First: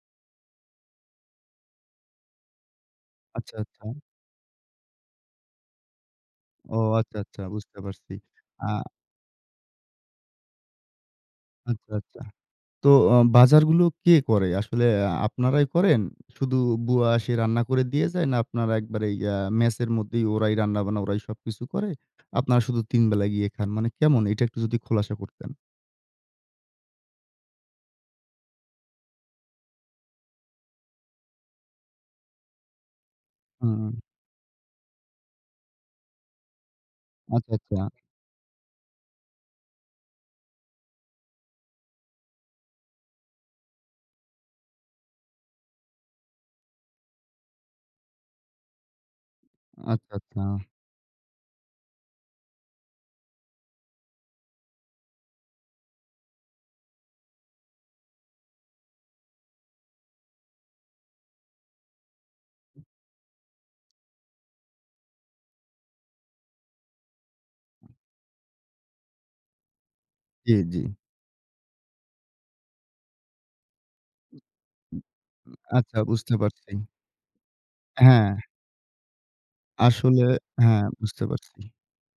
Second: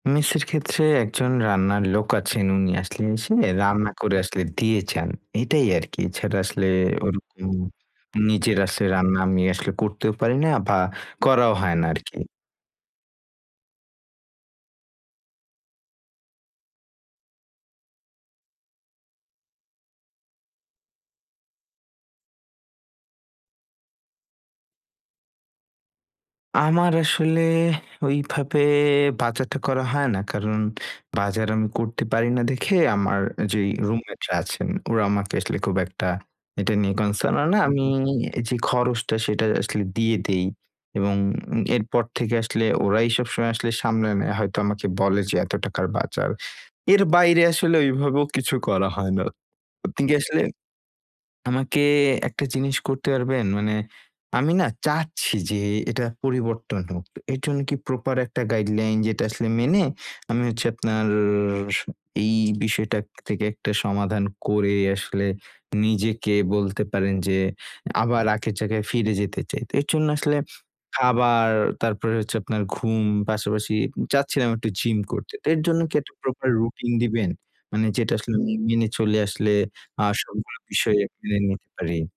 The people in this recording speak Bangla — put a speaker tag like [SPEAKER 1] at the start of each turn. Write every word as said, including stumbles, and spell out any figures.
[SPEAKER 1] মেস এর ক্ষেত্রে একজন রান্নার লোক আছেন, উনি আসলে এসে
[SPEAKER 2] আচ্ছা,
[SPEAKER 1] রান্না
[SPEAKER 2] আচ্ছা।
[SPEAKER 1] করে আসলে দিয়ে যান এটাই আরকি। এছাড়া আসলে
[SPEAKER 2] ও
[SPEAKER 1] ওর
[SPEAKER 2] আচ্ছা, আচ্ছা
[SPEAKER 1] উম
[SPEAKER 2] বুঝতে পারছি
[SPEAKER 1] নিজের
[SPEAKER 2] আ
[SPEAKER 1] আসলে রান্না আমি আসলে করতেও পারি না বা করাও হয় না
[SPEAKER 2] আচ্ছা,
[SPEAKER 1] আরকি।
[SPEAKER 2] আচ্ছা। তো আ বাজারগুলো কে করে? আসলে আ আপনারাই করেন? শুধু বুয়া এসে রান্না করে দিয়ে যায়? না আপনারা একবারেই অ্যা ম্যাসে র মধ্যেই ওরাই রান্না-বান্না ওরাই সবকিছু করে। আপনারা শুধু তিন বেলাই গিয়ে খান মানে কেমন? এটা একটু যদি খোলাসা করতেন।
[SPEAKER 1] আমার আসলে ওইভাবে বাজারটা করা হয় না। কারণ বাজার আমি করতে পারি না দেখে আমার যেই
[SPEAKER 2] হুম।
[SPEAKER 1] রুমমেটরা আছেন, ওরা আমাকে আসলে খুব একটা এটা নিয়ে concern ও
[SPEAKER 2] আচ্ছা,
[SPEAKER 1] না আমি
[SPEAKER 2] আচ্ছা।
[SPEAKER 1] যে খরচটা সেটাই আসলে দিয়ে দেই এবং এরপর থেকে আসলে ওরাই সবসময় আসলে সামলে নেয় হয়তো আমাকে বলে যে, এত টাকার বাজার। এর বাইরে আসলে ওই ভাবেও কিছু করা হয় না। আপনি
[SPEAKER 2] আচ্ছা,
[SPEAKER 1] কি আসলে
[SPEAKER 2] আচ্ছা।
[SPEAKER 1] আমাকে একটা জিনিস করতে পারবেন? মানে আমি না চাচ্ছি যে এটা পরিবর্তন হোক। এই জন্য কি প্রপার একটা গাইডলাইন যেটা আসলে মেনে আমি হচ্ছে আপনার স এই বিষয়টা থেকে একটা সমাধান করে আসলে নিজেকে বলতে পারেন যে আবার আগের জায়গায় ফিরে যেতে চাই। তো এর জন্যে আসলে
[SPEAKER 2] জি, জি।
[SPEAKER 1] খাবার, তারপরে হচ্ছে আপনার ঘুম পাশাপাশি চাচ্ছিলাম একটু জিম করতে। তো এর জন্য কি
[SPEAKER 2] আচ্ছা
[SPEAKER 1] একটা
[SPEAKER 2] বুঝতে
[SPEAKER 1] প্রপার
[SPEAKER 2] পারছি।
[SPEAKER 1] রুটিন দিবেন? মানে যেটা আসলে
[SPEAKER 2] হ্যাঁ।
[SPEAKER 1] মে মেনে চলে আসলে আ
[SPEAKER 2] আসলে,
[SPEAKER 1] সবগুলো
[SPEAKER 2] হ্যাঁ,
[SPEAKER 1] বিষয়
[SPEAKER 2] বুঝতে
[SPEAKER 1] মেনে
[SPEAKER 2] পারছি।
[SPEAKER 1] নিতে পারি।